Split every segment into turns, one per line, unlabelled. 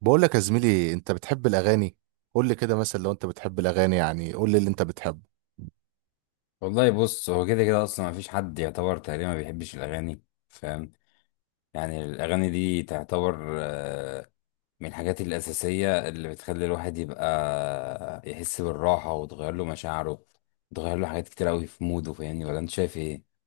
بقول لك يا زميلي، انت بتحب الاغاني؟ قول لي كده مثلا، لو انت بتحب الاغاني، يعني قول لي اللي انت بتحبه.
والله بص، هو كده كده اصلا ما فيش حد يعتبر تقريبا ما بيحبش الاغاني. فاهم؟ يعني الاغاني دي تعتبر من الحاجات الاساسيه اللي بتخلي الواحد يبقى يحس بالراحه وتغير له مشاعره، تغير له حاجات كتير قوي في موده. فاهمني ولا انت شايف ايه؟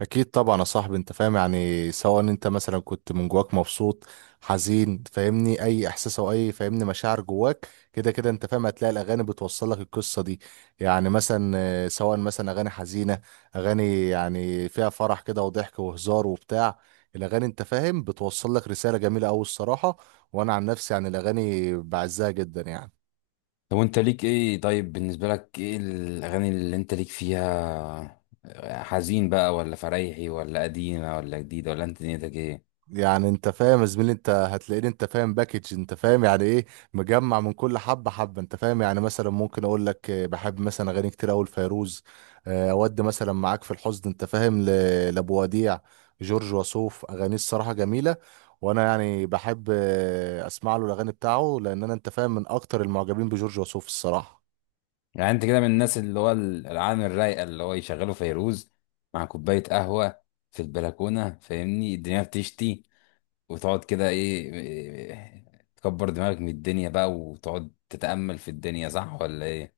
اكيد طبعا يا صاحبي، انت فاهم يعني، سواء انت مثلا كنت من جواك مبسوط، حزين، فاهمني، اي احساس او اي فاهمني مشاعر جواك، كده كده انت فاهم هتلاقي الاغاني بتوصل لك القصه دي. يعني مثلا سواء مثلا اغاني حزينه، اغاني يعني فيها فرح كده وضحك وهزار وبتاع. الاغاني انت فاهم بتوصل لك رساله جميله قوي الصراحه. وانا عن نفسي يعني الاغاني بعزها جدا يعني.
طب وانت ليك ايه؟ طيب بالنسبه لك ايه الاغاني اللي انت ليك فيها؟ حزين بقى ولا فريحي ولا قديمه ولا جديده ولا انت دنيتك ايه؟
يعني انت فاهم يا زميلي، انت هتلاقيني انت فاهم باكج، انت فاهم يعني ايه، مجمع من كل حبه حبه. انت فاهم يعني مثلا ممكن اقول لك بحب مثلا اغاني كتير اوي لفيروز. اه، اودي مثلا معاك في الحزن انت فاهم لابو وديع. جورج وسوف اغانيه الصراحه جميله، وانا يعني بحب اسمع له الاغاني بتاعه، لان انا انت فاهم من اكتر المعجبين بجورج وسوف الصراحه.
يعني انت كده من الناس اللي هو العالم الرايقه، اللي هو يشغلوا فيروز مع كوبايه قهوه في البلكونه، فاهمني الدنيا بتشتي وتقعد كده ايه تكبر دماغك من الدنيا بقى وتقعد تتامل في الدنيا. صح ولا ايه؟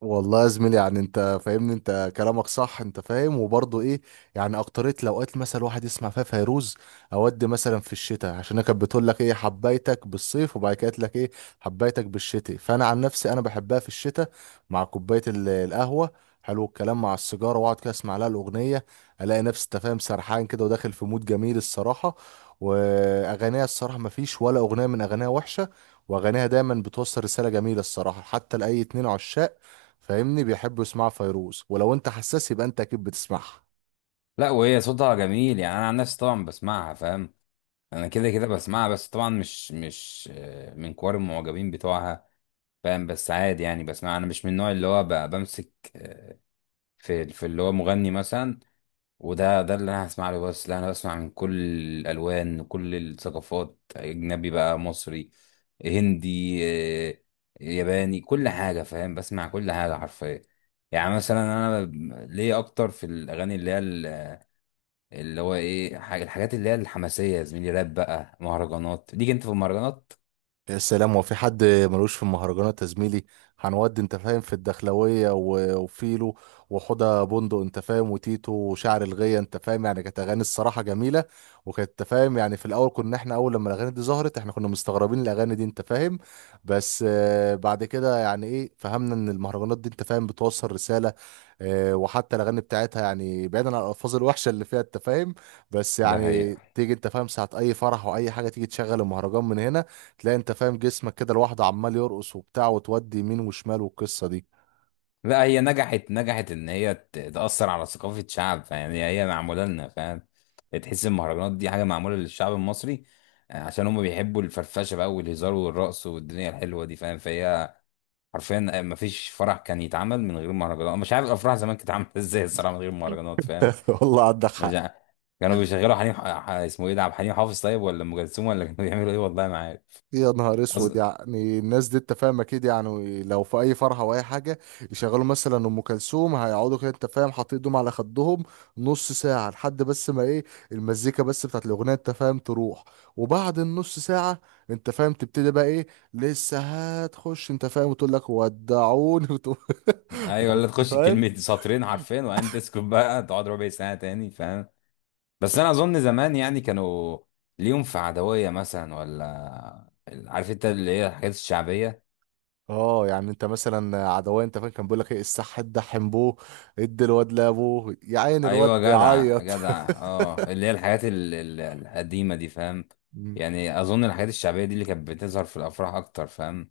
والله يا زميلي، يعني انت فاهمني، انت كلامك صح انت فاهم، وبرضه ايه، يعني اكتريت الاوقات مثلا الواحد يسمع فيها فيروز اودي مثلا في الشتاء، عشان هي كانت بتقول لك ايه، حبيتك بالصيف، وبعد كده قالت لك ايه، حبيتك بالشتاء. فانا عن نفسي انا بحبها في الشتاء، مع كوبايه القهوه، حلو الكلام مع السيجاره، واقعد كده اسمع لها الاغنيه، الاقي نفسي انت فاهم سرحان كده وداخل في مود جميل الصراحه. واغانيها الصراحه ما فيش ولا اغنيه من اغانيها وحشه، واغانيها دايما بتوصل رساله جميله الصراحه، حتى لاي اتنين عشاق فاهمني بيحبوا يسمعوا فيروز، ولو انت حساس يبقى انت اكيد بتسمعها.
لا، وهي صوتها جميل. يعني انا عن نفسي طبعا بسمعها، فاهم؟ انا كده كده بسمعها، بس طبعا مش من كوار المعجبين بتوعها، فاهم؟ بس عادي يعني بسمعها. انا مش من النوع اللي هو بمسك في اللي هو مغني مثلا، وده اللي انا هسمع له. بس لا، انا بسمع من كل الالوان، كل الثقافات، اجنبي بقى، مصري، هندي، آه، ياباني، كل حاجه، فاهم؟ بسمع كل حاجه حرفيا. يعني مثلا انا ليا اكتر في الاغاني اللي هي اللي هو ايه الحاجات اللي هي الحماسيه، يا زميلي، راب بقى، مهرجانات. ليك انت في المهرجانات؟
يا سلام، وفي حد ملوش في المهرجانات يا زميلي؟ هنودي انت فاهم في الدخلوية وفيلو وحوضة بندق، انت فاهم وتيتو وشعر الغية. انت فاهم يعني كانت اغاني الصراحة جميلة، وكانت انت فاهم يعني في الاول، كنا احنا اول لما الاغاني دي ظهرت احنا كنا مستغربين الاغاني دي انت فاهم، بس بعد كده يعني ايه، فهمنا ان المهرجانات دي انت فاهم بتوصل رسالة. وحتى الاغاني بتاعتها يعني بعيدا عن الالفاظ الوحشة اللي فيها انت فاهم، بس
ده
يعني
حقيقة.
تيجي انت فاهم ساعة اي فرح واي حاجة، تيجي تشغل المهرجان من هنا، تلاقي انت فاهم جسمك كده لوحده عمال يرقص وبتاع، وتودي يمين وشمال، والقصه دي.
لا، هي نجحت نجحت ان هي تأثر على ثقافة شعب. فيعني هي معمولة لنا، فاهم؟ تحس المهرجانات دي حاجة معمولة للشعب المصري، عشان هم بيحبوا الفرفشة بقى والهزار والرقص والدنيا الحلوة دي، فاهم؟ فهي حرفيا ما فيش فرح كان يتعمل من غير مهرجانات. أنا مش عارف الافراح زمان كانت عاملة ازاي الصراحة من غير مهرجانات، فاهم؟
والله عندك
مش
حق.
عارف. كانوا بيشغلوا حنين اسمه ايه ده، عبد الحليم حافظ طيب ولا ام كلثوم، ولا كانوا بيعملوا ايه؟ والله ما عارف.
يا نهار
أص...
اسود، يعني الناس دي انت فاهم اكيد، يعني لو في اي فرحه او اي حاجه يشغلوا مثلا ام كلثوم، هيقعدوا كده انت فاهم حاطين ايدهم على خدهم نص ساعه، لحد بس ما ايه، المزيكا بس بتاعت الاغنيه انت فاهم تروح، وبعد النص ساعه انت فاهم تبتدي بقى ايه، لسه هتخش انت فاهم وتقول لك ودعوني وتقول.
ايوه، ولا تخش كلمة
فاهم.
سطرين حرفين وبعدين تسكت بقى، تقعد ربع ساعة تاني، فاهم؟ بس انا اظن زمان يعني كانوا ليهم في عدوية مثلا، ولا عارف انت اللي هي الحاجات الشعبية.
اه يعني انت مثلا عدوان انت فاكر، كان بيقول لك ايه الصح، ادحم بوه، ادي الواد لابوه يا عين الواد
ايوه، جدع
بيعيط.
جدع، اه، اللي هي الحاجات القديمة دي، فاهم؟
مم.
يعني اظن الحاجات الشعبية دي اللي كانت بتظهر في الافراح اكتر، فاهم؟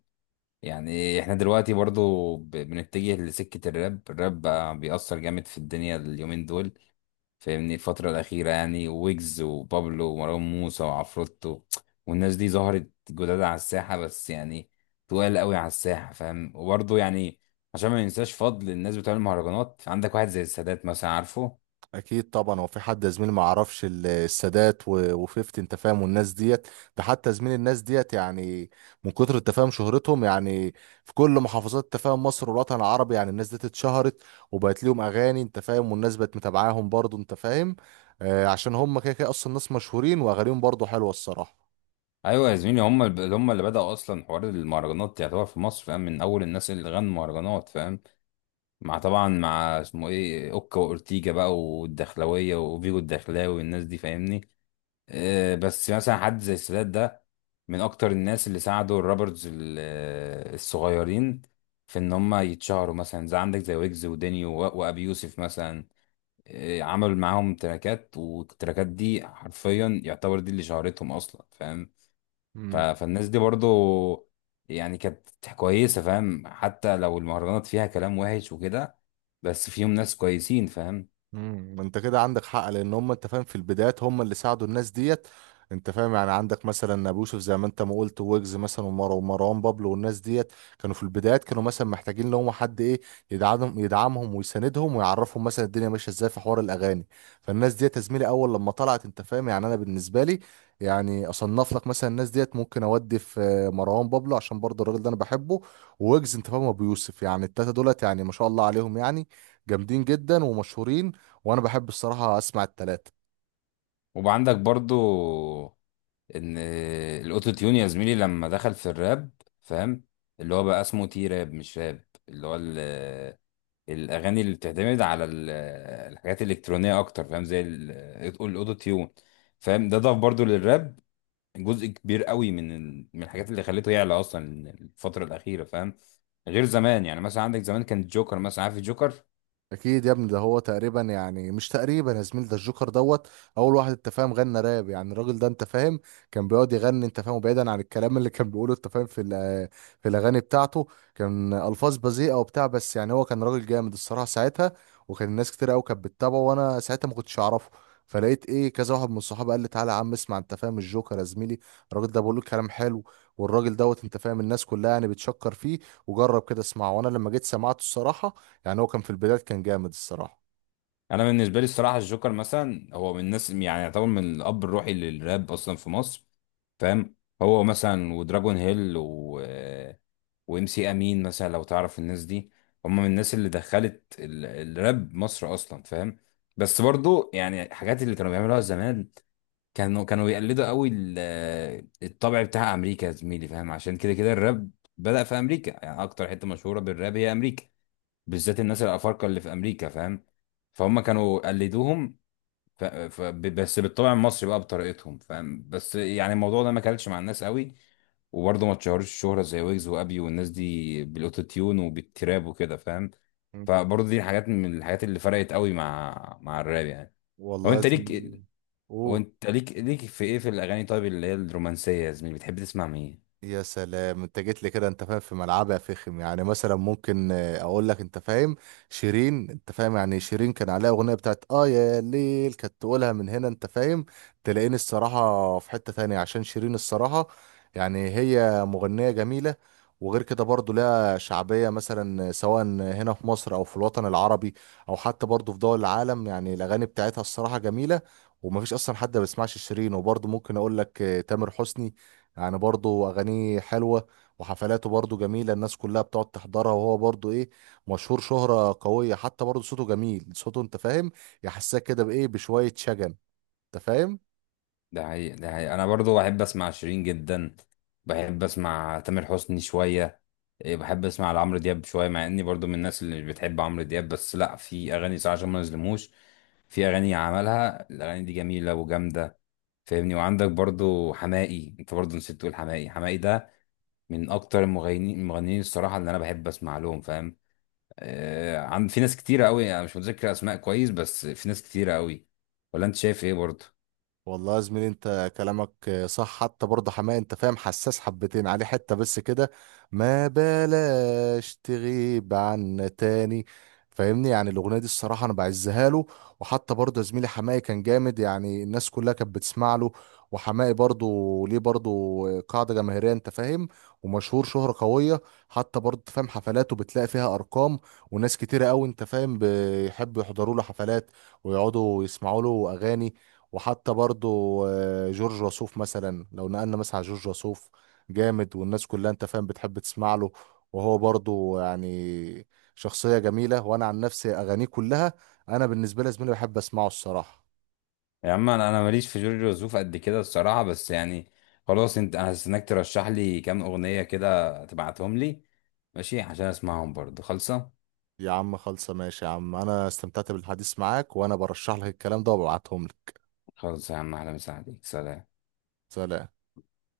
يعني احنا دلوقتي برضو بنتجه لسكة الراب. الراب بقى بيأثر جامد في الدنيا اليومين دول، فاهمني الفترة الأخيرة، يعني ويجز وبابلو ومروان موسى وعفروتو والناس دي ظهرت جداد على الساحة، بس يعني تقال قوي على الساحة، فاهم؟ وبرضه يعني عشان ما ننساش فضل الناس بتوع المهرجانات، عندك واحد زي السادات مثلا، عارفه؟
اكيد طبعا، هو في حد يا زميلي ما يعرفش السادات وفيفتي انت فاهم والناس ديت؟ ده حتى زميل الناس ديت يعني من كتر التفاهم شهرتهم، يعني في كل محافظات تفاهم مصر والوطن العربي، يعني الناس ديت اتشهرت وبقت ليهم اغاني انت فاهم، والناس بقت متابعاهم برضو انت فاهم. آه، عشان هم كده كده اصلا ناس مشهورين، واغانيهم برضو حلوه الصراحه.
ايوه يا زميلي، هم اللي بدأوا اصلا حوار المهرجانات يعتبر في مصر، فاهم؟ من اول الناس اللي غنوا مهرجانات، فاهم؟ مع طبعا مع اسمه ايه، اوكا واورتيجا بقى والدخلاويه وفيجو الدخلاوي والناس دي، فاهمني. بس مثلا حد زي السادات ده من اكتر الناس اللي ساعدوا الرابرز الصغيرين في ان هم يتشهروا، مثلا زي عندك زي ويجز ودينيو وابي يوسف مثلا. عمل معاهم تراكات، والتراكات دي حرفيا يعتبر دي اللي شهرتهم اصلا، فاهم؟
مم.
فالناس دي برضو يعني كانت كويسة، فاهم؟ حتى لو المهرجانات فيها كلام وحش وكده، بس فيهم ناس كويسين، فاهم؟
انت كده عندك حق، لان هم انت فاهم في البدايات هم اللي ساعدوا الناس ديت. انت فاهم يعني عندك مثلا ابو يوسف، زي ما انت ما قلت، ويجز مثلا ومروان بابلو والناس ديت، كانوا في البدايات كانوا مثلا محتاجين لهم حد ايه، يدعمهم، يدعمهم ويساندهم، ويعرفهم مثلا الدنيا ماشيه ازاي في حوار الاغاني. فالناس ديت يا زميلي اول لما طلعت انت فاهم، يعني انا بالنسبه لي يعني اصنف لك مثلا الناس ديت، ممكن اودي في مروان بابلو عشان برضه الراجل ده انا بحبه، ويجز انت فاهم، ابو يوسف. يعني التلاته دولت يعني ما شاء الله عليهم، يعني جامدين جدا ومشهورين، وانا بحب الصراحه اسمع التلاتة.
وعندك برضو ان الاوتو تيون يا زميلي لما دخل في الراب، فاهم؟ اللي هو بقى اسمه تي راب مش راب، اللي هو الاغاني اللي بتعتمد على الحاجات الالكترونيه اكتر، فاهم؟ زي الاوتو تيون، فاهم؟ ده ضاف برضو للراب جزء كبير قوي من من الحاجات اللي خليته يعلى اصلا الفتره الاخيره، فاهم؟ غير زمان. يعني مثلا عندك زمان كان الجوكر مثلا، عارف الجوكر؟
اكيد يا ابني، ده هو تقريبا، يعني مش تقريبا يا زميل، ده الجوكر دوت اول واحد انت فاهم غنى راب. يعني الراجل ده انت فاهم كان بيقعد يغني انت فاهم، بعيدا عن الكلام اللي كان بيقوله انت فاهم، في الاغاني بتاعته كان الفاظ بذيئه وبتاع، بس يعني هو كان راجل جامد الصراحه ساعتها، وكان الناس كتير قوي كانت بتتابعه، وانا ساعتها ما كنتش اعرفه. فلقيت ايه، كذا واحد من صحابي قال لي تعالى يا عم اسمع انت فاهم الجوكر يا زميلي، الراجل ده بيقول لك كلام حلو، والراجل دوت انت فاهم الناس كلها يعني بتشكر فيه، وجرب كده اسمعه. وانا لما جيت سمعته الصراحه، يعني هو كان في البداية كان جامد الصراحة.
انا بالنسبه لي الصراحه الجوكر مثلا هو من الناس يعني يعتبر من الاب الروحي للراب اصلا في مصر، فاهم؟ هو مثلا ودراجون هيل و وام سي امين مثلا، لو تعرف الناس دي، هم من الناس اللي دخلت الراب مصر اصلا، فاهم؟ بس برضو يعني الحاجات اللي كانوا بيعملوها زمان، كانوا بيقلدوا قوي الطبع بتاع امريكا يا زميلي، فاهم؟ عشان كده كده الراب بدأ في امريكا. يعني اكتر حته مشهوره بالراب هي امريكا، بالذات الناس الافارقه اللي في امريكا، فاهم؟ فهم كانوا قلدوهم. بس بالطبع المصري بقى بطريقتهم، فاهم؟ بس يعني الموضوع ده ما كلش مع الناس قوي، وبرضه ما اتشهرش الشهرة زي ويجز وابي والناس دي بالاوتو تيون وبالتراب وكده، فاهم؟
مم.
فبرضه دي حاجات من الحاجات اللي فرقت قوي مع الراب يعني. هو
والله يا
انت ليك،
زميلي. قول.
وانت ليك في ايه في الاغاني طيب اللي هي الرومانسيه يا زميلي؟ بتحب تسمع مين؟
يا سلام، انت جيت لي كده انت فاهم في ملعبي يا فخم. يعني مثلا ممكن اقول لك انت فاهم شيرين. انت فاهم يعني شيرين كان عليها اغنيه بتاعت اه يا ليل كانت تقولها من هنا، انت فاهم تلاقيني الصراحه في حته تانية، عشان شيرين الصراحه يعني هي مغنيه جميله. وغير كده برضو لها شعبيه، مثلا سواء هنا في مصر او في الوطن العربي، او حتى برضو في دول العالم، يعني الاغاني بتاعتها الصراحه جميله، ومفيش اصلا حد ما بيسمعش شيرين. وبرضو ممكن اقول لك تامر حسني، يعني برضه اغانيه حلوه، وحفلاته برضه جميله، الناس كلها بتقعد تحضرها، وهو برضه ايه، مشهور شهره قويه، حتى برضه صوته جميل، صوته انت فاهم يحسسك كده بايه، بشويه شجن انت فاهم.
ده حقيقي ده حقيقي، انا برضو بحب اسمع شيرين جدا. بحب اسمع تامر حسني شويه. بحب اسمع لعمرو دياب شويه، مع اني برضو من الناس اللي بتحب عمرو دياب، بس لا، في اغاني صراحه عشان ما نظلموش، في اغاني عملها، الاغاني دي جميله وجامده، فاهمني. وعندك برضو حماقي. انت برضو نسيت تقول حماقي. حماقي ده من اكتر المغنيين الصراحه اللي انا بحب اسمع لهم، فاهم؟ آه، عند في ناس كتيره قوي انا مش متذكر اسماء كويس، بس في ناس كتيره قوي. ولا انت شايف ايه برضو؟
والله يا زميلي انت كلامك صح، حتى برضه حماقي انت فاهم حساس حبتين عليه حتة، بس كده ما بلاش تغيب عنا تاني فاهمني. يعني الاغنية دي الصراحة انا بعزها له. وحتى برضه يا زميلي حماقي كان جامد، يعني الناس كلها كانت بتسمع له، وحماقي برضه ليه برضه قاعدة جماهيرية انت فاهم، ومشهور شهرة قوية. حتى برضه أنت فاهم حفلاته بتلاقي فيها ارقام، وناس كتيرة قوي انت فاهم بيحبوا يحضروا له حفلات، ويقعدوا يسمعوا له اغاني. وحتى برضو جورج وسوف، مثلا لو نقلنا مثلا على جورج وسوف، جامد، والناس كلها انت فاهم بتحب تسمع له. وهو برضو يعني شخصية جميلة، وانا عن نفسي اغانيه كلها، انا بالنسبة لي يا زميلي بحب اسمعه الصراحة.
يا عم، انا ماليش في جورج وسوف قد كده الصراحه، بس يعني خلاص، انت انا هستناك ترشح لي كام اغنيه كده تبعتهم لي، ماشي؟ عشان اسمعهم برضه خالصه.
يا عم خلصة ماشي، يا عم انا استمتعت بالحديث معاك، وانا برشح لك الكلام ده وببعتهم لك.
خالص يا عم، اهلا وسهلا بيك. سلام.
سلام.